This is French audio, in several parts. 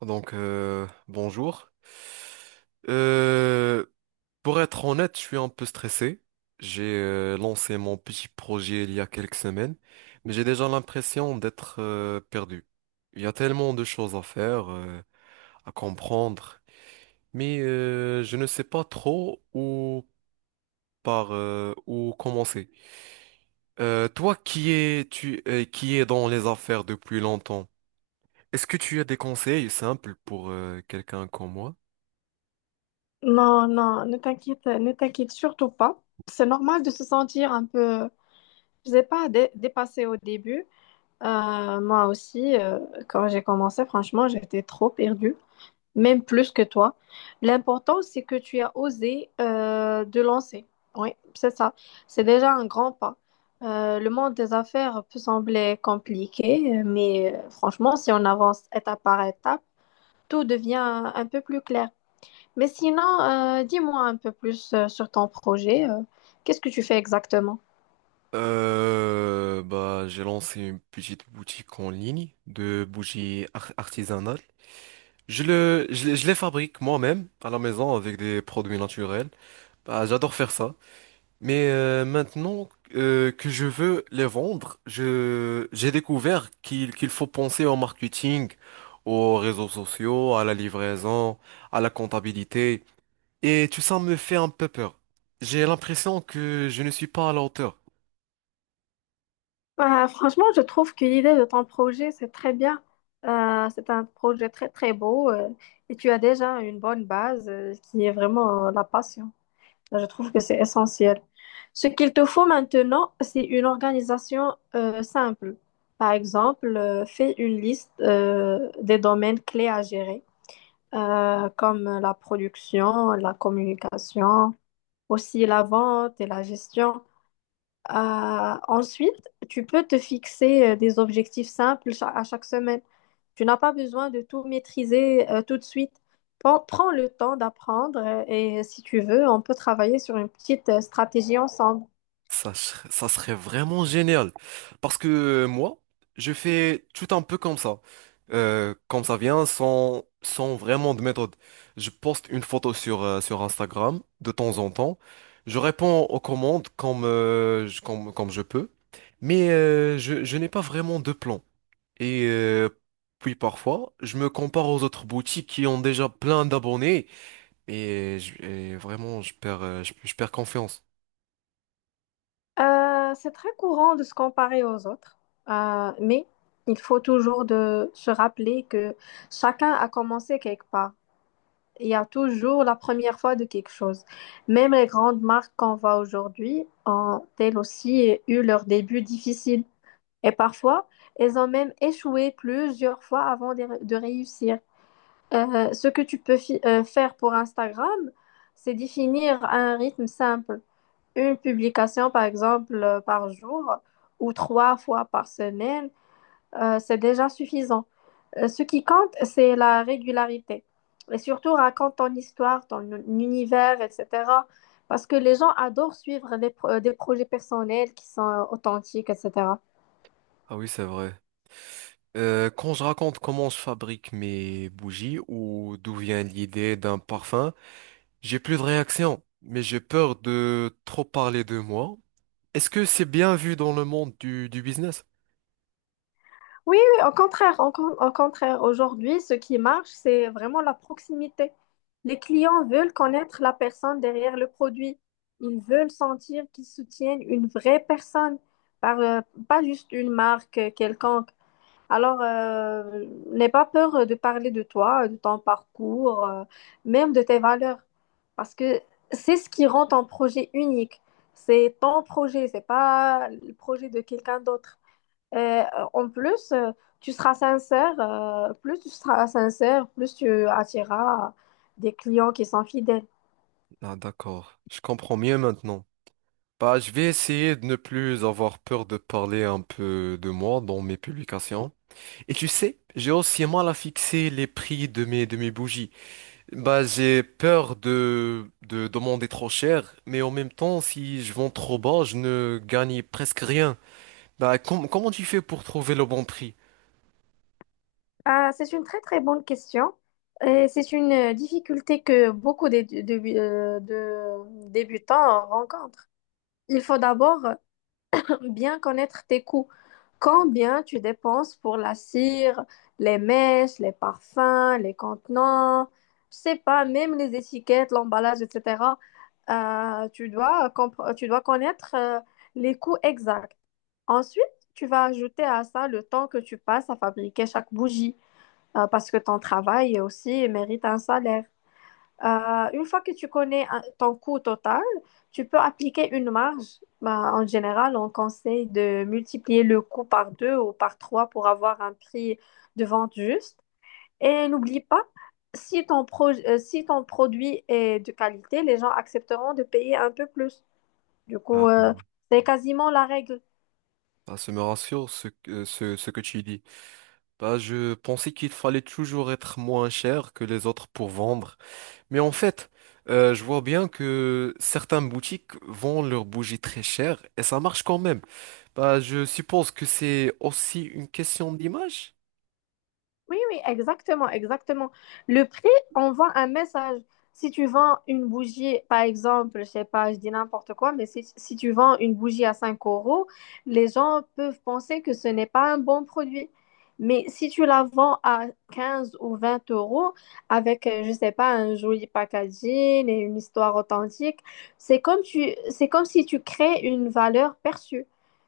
Bonjour. Euh, pour être honnête, je suis un peu stressé. J'ai lancé mon petit projet il y a quelques semaines, mais j'ai déjà l'impression d'être perdu. Il y a tellement de choses à faire, à comprendre, mais je ne sais pas trop où commencer. Toi qui es tu qui es dans les affaires depuis longtemps, est-ce que tu as des conseils simples pour quelqu'un comme moi? Non, non, ne t'inquiète surtout pas. C'est normal de se sentir un peu, je sais pas, dépassé au début. Moi aussi, quand j'ai commencé, franchement, j'étais trop perdue, même plus que toi. L'important, c'est que tu as osé de lancer. Oui, c'est ça. C'est déjà un grand pas. Le monde des affaires peut sembler compliqué, mais franchement, si on avance étape par étape, tout devient un peu plus clair. Mais sinon, dis-moi un peu plus sur ton projet. Qu'est-ce que tu fais exactement? Bah, j'ai lancé une petite boutique en ligne de bougies artisanales. Je les fabrique moi-même à la maison avec des produits naturels. Bah, j'adore faire ça. Mais maintenant que je veux les vendre, j'ai découvert qu'il faut penser au marketing, aux réseaux sociaux, à la livraison, à la comptabilité. Et tout ça me fait un peu peur. J'ai l'impression que je ne suis pas à la hauteur. Bah, franchement, je trouve que l'idée de ton projet, c'est très bien. C'est un projet très, très beau et tu as déjà une bonne base qui est vraiment la passion. Je trouve que c'est essentiel. Ce qu'il te faut maintenant, c'est une organisation simple. Par exemple, fais une liste des domaines clés à gérer, comme la production, la communication, aussi la vente et la gestion. Euh, ensuite, tu peux te fixer des objectifs simples à chaque semaine. Tu n'as pas besoin de tout maîtriser tout de suite. Prends le temps d'apprendre et si tu veux, on peut travailler sur une petite stratégie ensemble. Ça serait vraiment génial. Parce que moi, je fais tout un peu comme ça. Comme ça vient, sans vraiment de méthode. Je poste une photo sur Instagram de temps en temps. Je réponds aux commandes comme je peux. Mais euh, je n'ai pas vraiment de plan. Et puis parfois, je me compare aux autres boutiques qui ont déjà plein d'abonnés. Et vraiment, je je perds confiance. C'est très courant de se comparer aux autres, mais il faut toujours de se rappeler que chacun a commencé quelque part. Il y a toujours la première fois de quelque chose. Même les grandes marques qu'on voit aujourd'hui ont elles aussi eu leur début difficile. Et parfois, elles ont même échoué plusieurs fois avant de réussir. Ce que tu peux faire pour Instagram, c'est définir un rythme simple. Une publication, par exemple, par jour ou trois fois par semaine c'est déjà suffisant. Ce qui compte, c'est la régularité. Et surtout, raconte ton histoire, ton univers, etc. Parce que les gens adorent suivre les des projets personnels qui sont authentiques, etc. Ah oui, c'est vrai. Quand je raconte comment je fabrique mes bougies ou d'où vient l'idée d'un parfum, j'ai plus de réaction, mais j'ai peur de trop parler de moi. Est-ce que c'est bien vu dans le monde du business? Oui, oui, au contraire, au contraire, aujourd'hui, ce qui marche, c'est vraiment la proximité. Les clients veulent connaître la personne derrière le produit. Ils veulent sentir qu'ils soutiennent une vraie personne, par, euh, pas juste une marque quelconque. Alors, n'aie pas peur de parler de toi, de ton parcours, même de tes valeurs, parce que c'est ce qui rend ton projet unique. C'est ton projet, c'est pas le projet de quelqu'un d'autre. Et, en plus, plus tu seras sincère, plus tu attireras des clients qui sont fidèles. Ah, d'accord, je comprends mieux maintenant. Bah, je vais essayer de ne plus avoir peur de parler un peu de moi dans mes publications. Et tu sais, j'ai aussi mal à fixer les prix de mes bougies. Bah, j'ai peur de demander trop cher, mais en même temps, si je vends trop bas, je ne gagne presque rien. Bah, comment tu fais pour trouver le bon prix? Ah, c'est une très très bonne question. Et c'est une difficulté que beaucoup de débutants rencontrent. Il faut d'abord bien connaître tes coûts. Combien tu dépenses pour la cire, les mèches, les parfums, les contenants, je sais pas, même les étiquettes, l'emballage, etc. Tu dois connaître les coûts exacts. Ensuite, tu vas ajouter à ça le temps que tu passes à fabriquer chaque bougie, parce que ton travail aussi mérite un salaire. Une fois que tu connais ton coût total, tu peux appliquer une marge. Bah, en général, on conseille de multiplier le coût par deux ou par trois pour avoir un prix de vente juste. Et n'oublie pas, si si ton produit est de qualité, les gens accepteront de payer un peu plus. Du coup, Ah, c'est quasiment la règle. bah, ça me rassure ce que tu dis. Bah, je pensais qu'il fallait toujours être moins cher que les autres pour vendre. Mais en fait, je vois bien que certaines boutiques vendent leurs bougies très chères et ça marche quand même. Bah, je suppose que c'est aussi une question d'image. Oui, oui, exactement, exactement. Le prix envoie un message. Si tu vends une bougie, par exemple, je sais pas, je dis n'importe quoi, mais si tu vends une bougie à 5 euros, les gens peuvent penser que ce n'est pas un bon produit. Mais si tu la vends à 15 ou 20 euros avec, je sais pas, un joli packaging et une histoire authentique, c'est comme si tu crées une valeur perçue.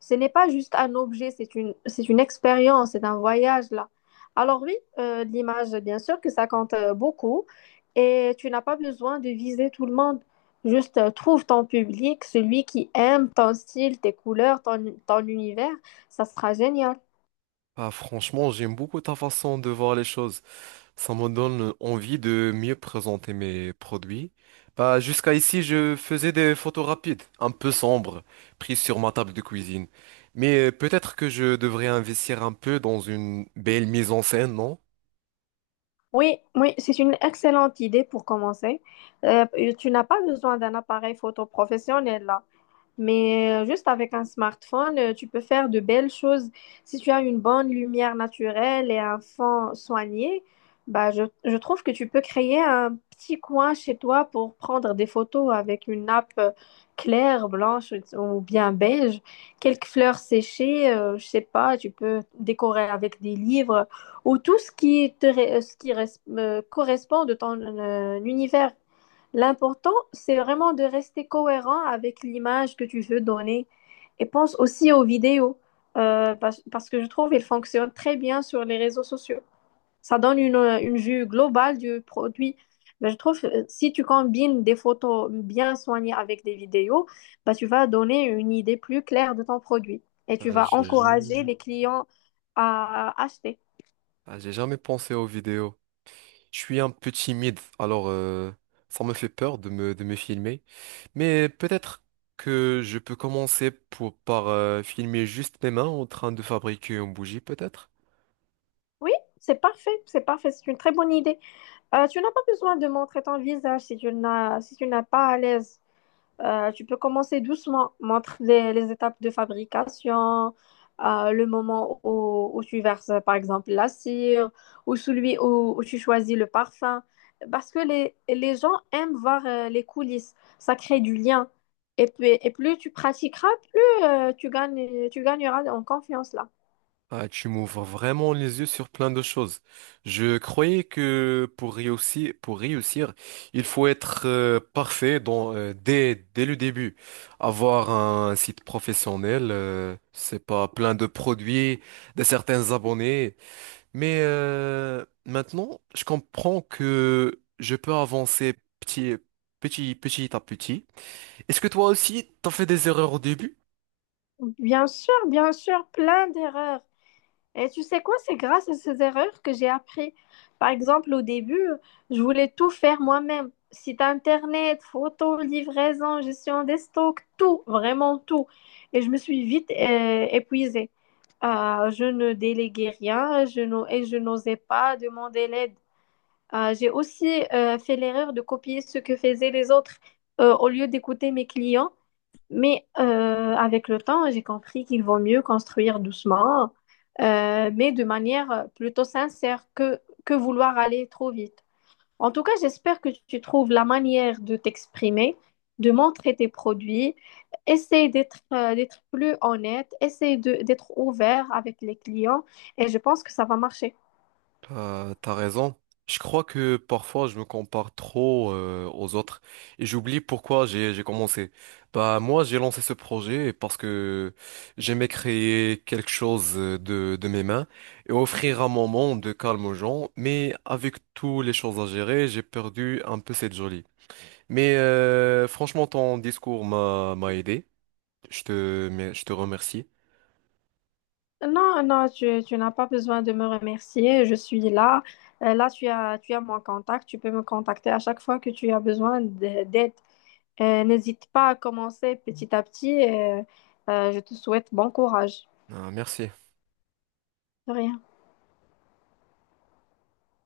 Ce n'est pas juste un objet, c'est une expérience, c'est un voyage là. Alors oui, l'image, bien sûr que ça compte beaucoup et tu n'as pas besoin de viser tout le monde. Juste trouve ton public, celui qui aime ton style, tes couleurs, ton univers, ça sera génial. Ah, franchement, j'aime beaucoup ta façon de voir les choses. Ça me donne envie de mieux présenter mes produits. Bah, jusqu'à ici, je faisais des photos rapides, un peu sombres, prises sur ma table de cuisine. Mais peut-être que je devrais investir un peu dans une belle mise en scène, non? Oui, oui, c'est une excellente idée pour commencer. Euh, tu n'as pas besoin d'un appareil photo professionnel là. Mais juste avec un smartphone, tu peux faire de belles choses. Si tu as une bonne lumière naturelle et un fond soigné, bah, je trouve que tu peux créer un petit coin chez toi pour prendre des photos avec une nappe claire, blanche ou bien beige, quelques fleurs séchées, je sais pas, tu peux décorer avec des livres ou tout ce qui te, ré- ce qui res- correspond de ton univers. L'important, c'est vraiment de rester cohérent avec l'image que tu veux donner. Et pense aussi aux vidéos, parce que je trouve qu'elles fonctionnent très bien sur les réseaux sociaux. Ça donne une vue globale du produit. Ben, je trouve que si tu combines des photos bien soignées avec des vidéos, ben, tu vas donner une idée plus claire de ton produit et tu Ah, vas j'ai encourager jamais... les clients à acheter. ah, j'ai jamais pensé aux vidéos. Je suis un peu timide, alors ça me fait peur de me filmer. Mais peut-être que je peux commencer par filmer juste mes mains en train de fabriquer une bougie, peut-être? Oui, c'est parfait, c'est parfait, c'est une très bonne idée. Tu n'as pas besoin de montrer ton visage si tu n'es pas à l'aise. Tu peux commencer doucement. Montre les étapes de fabrication, le moment où tu verses, par exemple, la cire, ou celui où tu choisis le parfum. Parce que les gens aiment voir les coulisses. Ça crée du lien. Et puis, et plus tu pratiqueras, plus tu gagneras en confiance là. Ah, tu m'ouvres vraiment les yeux sur plein de choses. Je croyais que pour réussir, il faut être parfait dès le début. Avoir un site professionnel, c'est pas plein de produits, de certains abonnés. Mais maintenant, je comprends que je peux avancer petit, petit à petit. Est-ce que toi aussi, t'as fait des erreurs au début? Bien sûr, plein d'erreurs. Et tu sais quoi, c'est grâce à ces erreurs que j'ai appris. Par exemple, au début, je voulais tout faire moi-même. Site internet, photos, livraison, gestion des stocks, tout, vraiment tout. Et je me suis vite épuisée. Je ne déléguais rien et je n'osais pas demander l'aide. J'ai aussi fait l'erreur de copier ce que faisaient les autres au lieu d'écouter mes clients. Mais avec le temps, j'ai compris qu'il vaut mieux construire doucement, mais de manière plutôt sincère que vouloir aller trop vite. En tout cas, j'espère que tu trouves la manière de t'exprimer, de montrer tes produits. Essaye d'être plus honnête, essaye d'être ouvert avec les clients et je pense que ça va marcher. T'as raison. Je crois que parfois, je me compare trop aux autres et j'oublie pourquoi j'ai commencé. Bah moi, j'ai lancé ce projet parce que j'aimais créer quelque chose de mes mains et offrir un moment de calme aux gens. Mais avec toutes les choses à gérer, j'ai perdu un peu cette jolie. Mais franchement, ton discours m'a aidé. Mais je te remercie. Non, non, tu n'as pas besoin de me remercier. Je suis là. Là, tu as mon contact. Tu peux me contacter à chaque fois que tu as besoin d'aide. N'hésite pas à commencer petit à petit. Et, je te souhaite bon courage. Ah, merci. De rien.